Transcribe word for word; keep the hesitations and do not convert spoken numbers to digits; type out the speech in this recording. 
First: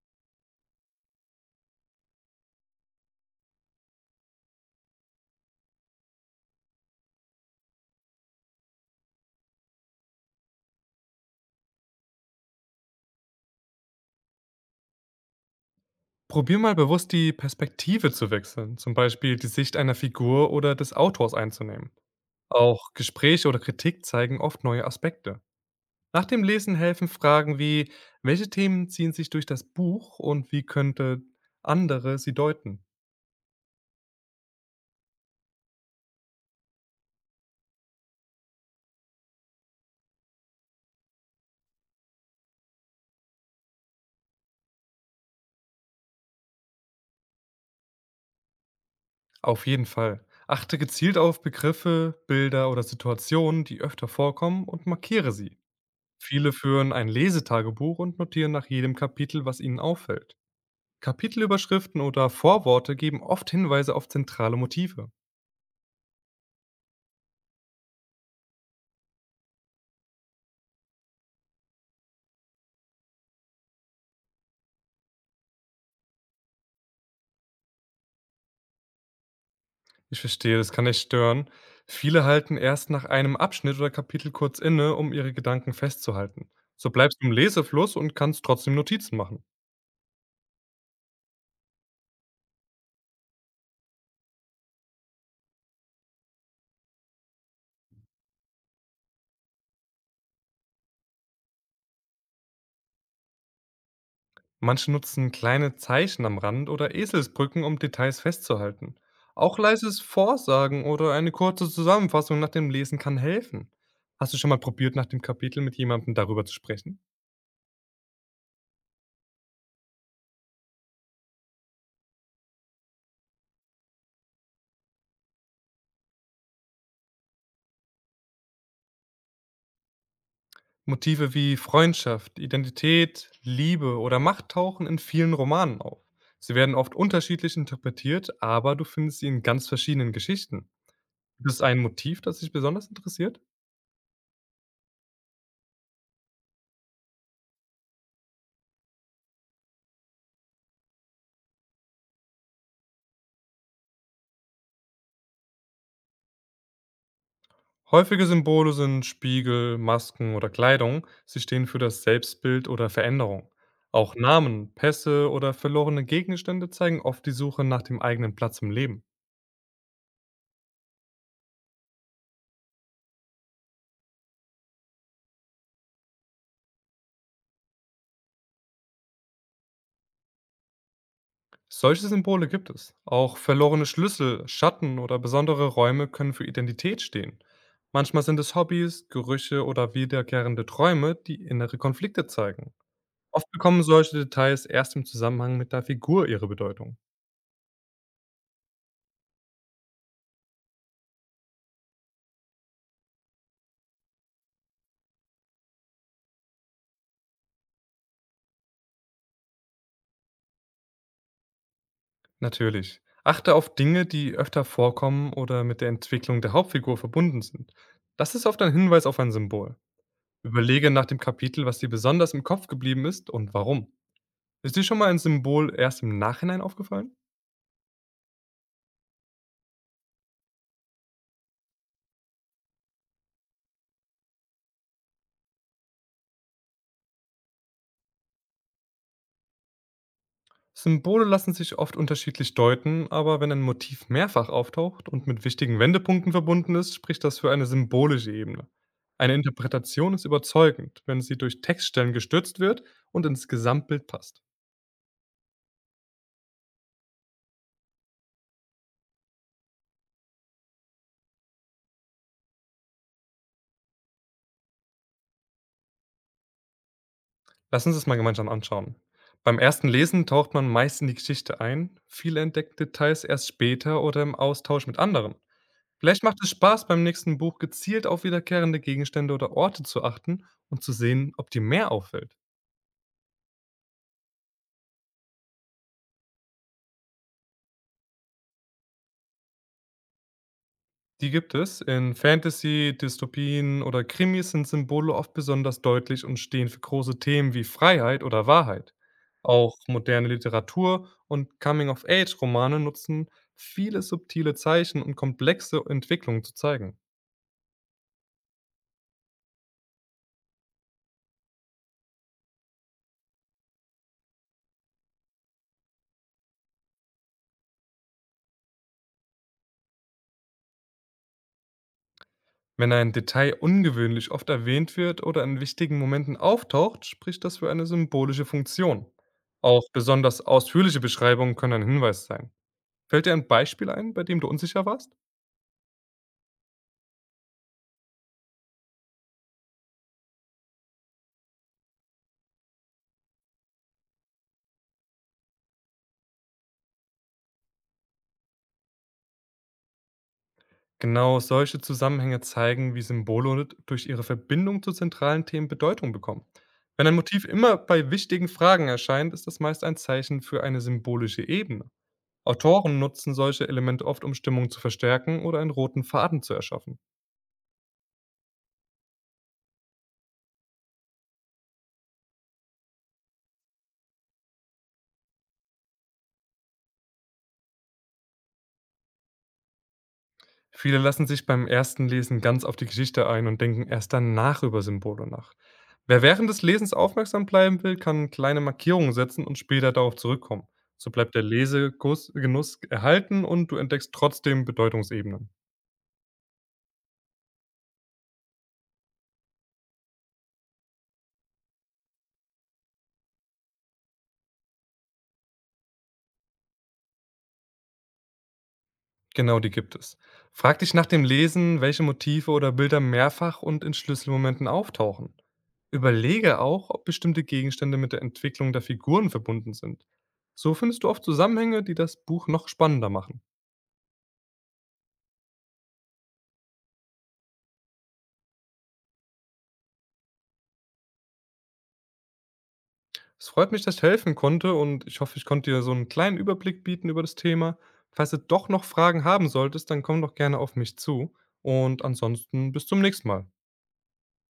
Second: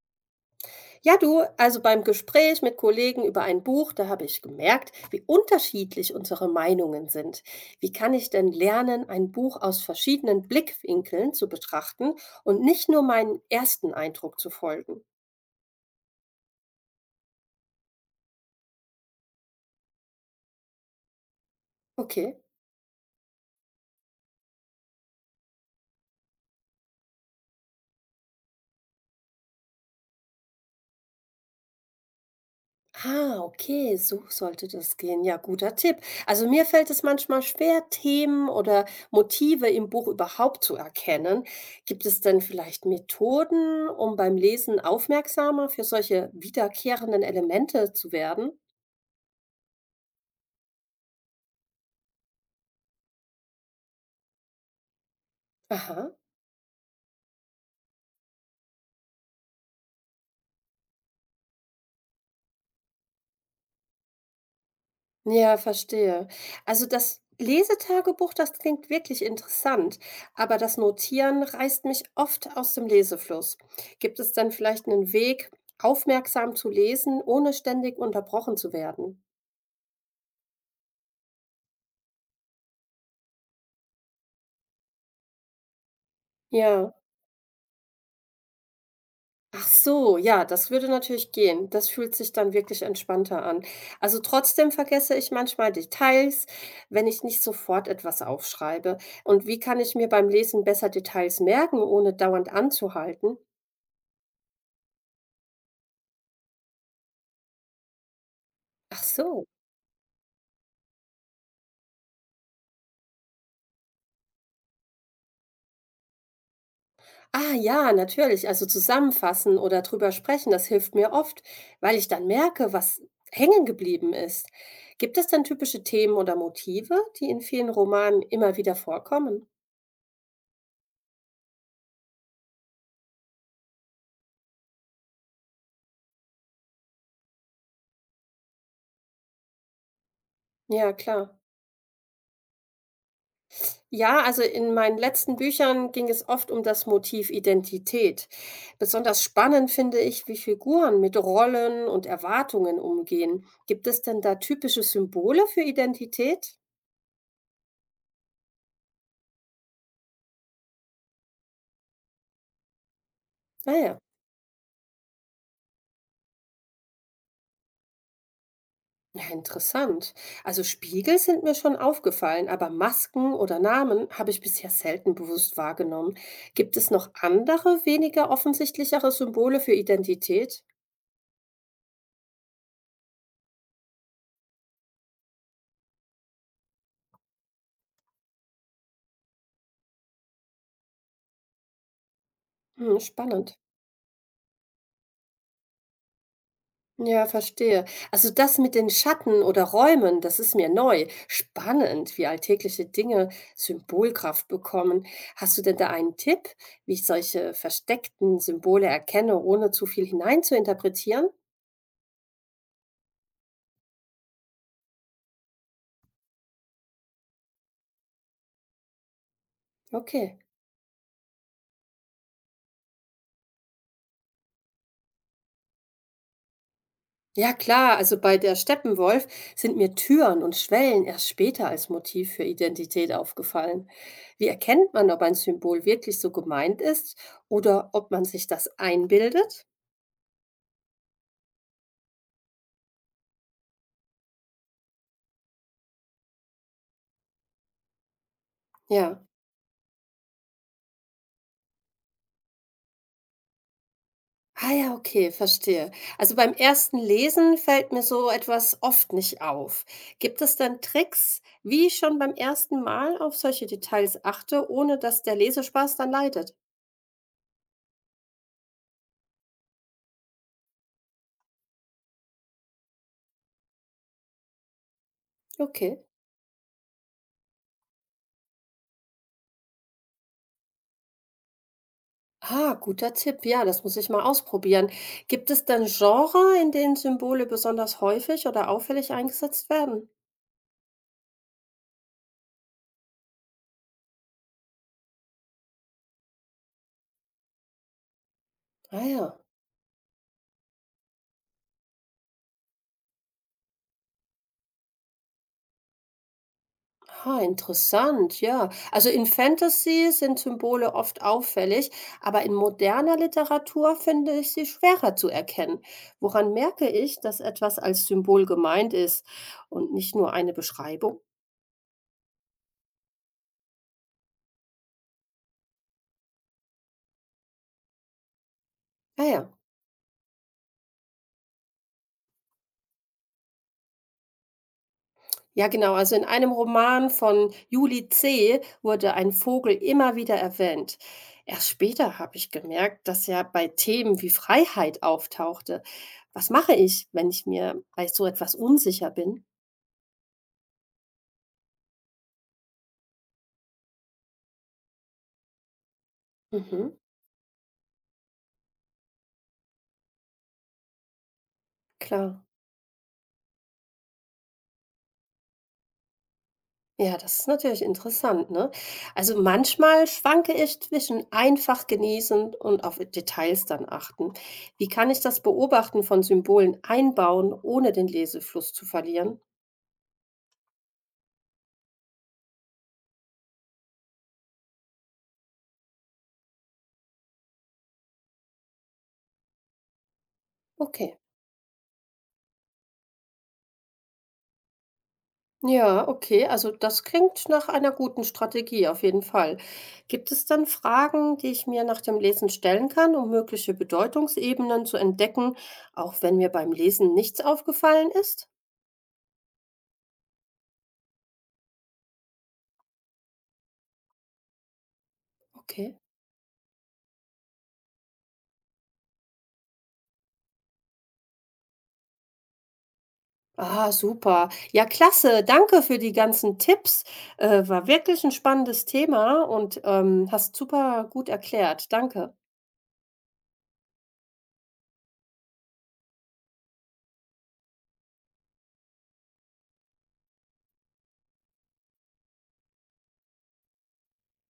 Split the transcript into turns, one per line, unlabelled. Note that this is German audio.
Ja, du, also beim Gespräch mit Kollegen über ein Buch, da habe ich gemerkt, wie unterschiedlich unsere Meinungen sind. Wie kann ich denn lernen, ein Buch aus verschiedenen Blickwinkeln zu betrachten und nicht nur meinen ersten Eindruck zu folgen?
Probier mal bewusst die Perspektive zu wechseln, zum Beispiel die Sicht einer Figur oder des Autors einzunehmen.
Okay.
Auch Gespräche oder Kritik zeigen oft neue Aspekte. Nach dem Lesen helfen Fragen wie, welche Themen ziehen sich durch das Buch und wie könnte andere sie deuten?
Ah, okay, so sollte das gehen. Ja, guter Tipp. Also mir fällt es manchmal schwer, Themen oder Motive im Buch überhaupt zu erkennen. Gibt es denn vielleicht Methoden, um beim Lesen aufmerksamer für solche wiederkehrenden Elemente zu werden?
Auf jeden Fall. Achte gezielt auf Begriffe, Bilder oder Situationen, die öfter vorkommen und markiere sie.
Aha.
Viele führen ein Lesetagebuch und notieren nach jedem Kapitel, was ihnen auffällt. Kapitelüberschriften oder Vorworte geben oft Hinweise auf zentrale Motive.
Ja, verstehe. Also das Lesetagebuch, das klingt wirklich interessant, aber das Notieren reißt mich oft aus dem Lesefluss. Gibt es denn vielleicht einen Weg, aufmerksam zu lesen, ohne ständig unterbrochen zu werden?
Ich verstehe, das kann echt stören. Viele halten erst nach einem Abschnitt oder Kapitel kurz inne, um ihre Gedanken festzuhalten. So
Ja.
bleibst du im Lesefluss und kannst trotzdem Notizen machen.
Ach so, ja, das würde natürlich gehen. Das fühlt sich dann wirklich entspannter an. Also trotzdem vergesse ich manchmal Details, wenn ich nicht sofort etwas aufschreibe. Und wie kann ich mir beim Lesen besser Details merken, ohne dauernd anzuhalten?
Manche nutzen kleine Zeichen am Rand oder Eselsbrücken, um Details festzuhalten.
Ach so.
Auch leises Vorsagen oder eine kurze Zusammenfassung nach dem Lesen kann helfen. Hast du schon mal probiert, nach dem Kapitel mit jemandem darüber zu sprechen?
Ah ja, natürlich. Also zusammenfassen oder drüber sprechen, das hilft mir oft, weil ich dann merke, was hängen geblieben ist. Gibt es denn typische Themen oder Motive, die in vielen Romanen immer wieder vorkommen?
Motive wie Freundschaft, Identität, Liebe oder Macht tauchen in vielen Romanen auf. Sie werden oft unterschiedlich interpretiert, aber du findest sie in ganz verschiedenen Geschichten.
Ja, klar.
Gibt es ein Motiv, das dich besonders interessiert?
Ja, also in meinen letzten Büchern ging es oft um das Motiv Identität. Besonders spannend finde ich, wie Figuren mit Rollen und Erwartungen umgehen. Gibt es denn da typische Symbole für Identität?
Häufige Symbole sind Spiegel, Masken oder Kleidung. Sie stehen für das Selbstbild oder Veränderung.
Naja.
Auch Namen, Pässe oder verlorene Gegenstände zeigen oft die Suche nach dem eigenen Platz im Leben.
Ja, interessant. Also Spiegel sind mir schon aufgefallen, aber Masken oder Namen habe ich bisher selten bewusst wahrgenommen. Gibt es noch andere, weniger offensichtlichere Symbole für Identität?
Solche Symbole gibt es. Auch verlorene Schlüssel, Schatten oder besondere Räume können für Identität stehen. Manchmal sind es Hobbys, Gerüche oder wiederkehrende Träume, die innere Konflikte zeigen.
Hm,
Oft
spannend.
bekommen solche Details erst im Zusammenhang mit der Figur ihre Bedeutung.
Ja, verstehe. Also das mit den Schatten oder Räumen, das ist mir neu. Spannend, wie alltägliche Dinge Symbolkraft bekommen. Hast du denn da einen Tipp, wie ich solche versteckten Symbole erkenne, ohne zu viel hineinzuinterpretieren?
Natürlich. Achte auf Dinge, die öfter vorkommen oder mit der Entwicklung der Hauptfigur verbunden sind. Das ist oft ein Hinweis auf ein Symbol.
Okay.
Überlege nach dem Kapitel, was dir besonders im Kopf geblieben ist und warum. Ist dir schon mal ein Symbol erst im Nachhinein aufgefallen?
Ja klar, also bei der Steppenwolf sind mir Türen und Schwellen erst später als Motiv für Identität aufgefallen. Wie erkennt man, ob ein Symbol wirklich so gemeint ist oder ob man sich das einbildet?
Symbole lassen sich oft unterschiedlich deuten, aber wenn ein Motiv mehrfach auftaucht und mit wichtigen Wendepunkten verbunden ist, spricht das für eine symbolische Ebene.
Ja.
Eine Interpretation ist überzeugend, wenn sie durch Textstellen gestützt wird und ins Gesamtbild passt.
Ah ja, okay, verstehe. Also beim ersten Lesen fällt mir so etwas oft nicht auf. Gibt es denn Tricks, wie ich schon beim ersten Mal auf solche Details achte, ohne dass der Lesespaß dann leidet?
Lass uns das mal gemeinsam anschauen. Beim ersten Lesen taucht man meist in die Geschichte ein, viele entdecken Details erst später oder im Austausch mit anderen.
Okay.
Vielleicht macht es Spaß, beim nächsten Buch gezielt auf wiederkehrende Gegenstände oder Orte zu achten und zu sehen, ob dir mehr auffällt.
Ah, guter Tipp. Ja, das muss ich mal ausprobieren. Gibt es denn Genre, in denen Symbole besonders häufig oder auffällig eingesetzt werden?
Die gibt es. In Fantasy, Dystopien oder Krimis sind Symbole oft besonders deutlich und stehen für große Themen wie Freiheit oder Wahrheit.
Ah ja.
Auch moderne Literatur und Coming-of-Age-Romane nutzen viele subtile Zeichen und komplexe Entwicklungen zu zeigen.
Ah, interessant, ja. Also in Fantasy sind Symbole oft auffällig, aber in moderner Literatur finde ich sie schwerer zu erkennen. Woran merke ich, dass etwas als Symbol gemeint ist und nicht nur eine Beschreibung?
Wenn ein Detail ungewöhnlich oft erwähnt wird oder in wichtigen Momenten auftaucht, spricht das für eine symbolische Funktion.
Ah ja.
Auch besonders ausführliche Beschreibungen können ein Hinweis sein. Fällt dir ein Beispiel ein, bei dem du unsicher warst?
Ja, genau. Also in einem Roman von Julie C. wurde ein Vogel immer wieder erwähnt. Erst später habe ich gemerkt, dass er bei Themen wie Freiheit auftauchte. Was mache ich, wenn ich mir bei so etwas unsicher bin?
Genau solche Zusammenhänge zeigen, wie Symbole durch ihre Verbindung zu zentralen Themen Bedeutung bekommen.
Mhm,
Wenn ein Motiv immer bei wichtigen Fragen erscheint, ist das meist ein Zeichen für eine symbolische Ebene.
klar.
Autoren nutzen solche Elemente oft, um Stimmung zu verstärken oder einen roten Faden zu erschaffen.
Ja, das ist natürlich interessant, ne? Also manchmal schwanke ich zwischen einfach genießen und auf Details dann achten. Wie kann ich das Beobachten von Symbolen einbauen, ohne den Lesefluss zu verlieren?
Viele lassen sich beim ersten Lesen ganz auf die Geschichte ein und denken erst danach über Symbole nach. Wer während des Lesens aufmerksam bleiben will, kann kleine Markierungen setzen und später darauf zurückkommen. So
Okay.
bleibt der Lesegenuss erhalten und du entdeckst trotzdem Bedeutungsebenen.
Ja, okay, also das klingt nach einer guten Strategie auf jeden Fall. Gibt es dann Fragen, die ich mir nach dem Lesen stellen kann, um mögliche Bedeutungsebenen zu entdecken, auch wenn mir beim Lesen nichts aufgefallen ist?
Genau, die gibt es. Frag dich nach dem Lesen, welche Motive oder Bilder mehrfach und in Schlüsselmomenten auftauchen.
Okay.
Überlege auch, ob bestimmte Gegenstände mit der Entwicklung der Figuren verbunden sind. So findest du oft Zusammenhänge, die das Buch noch spannender machen.
Ah, super. Ja, klasse. Danke für die ganzen Tipps. Äh, war wirklich ein spannendes Thema und ähm, hast super gut erklärt. Danke.
Es freut mich, dass ich helfen konnte und ich hoffe, ich konnte dir so einen kleinen Überblick bieten über das Thema. Falls du doch noch Fragen haben solltest, dann komm doch gerne auf mich zu und ansonsten bis zum nächsten Mal.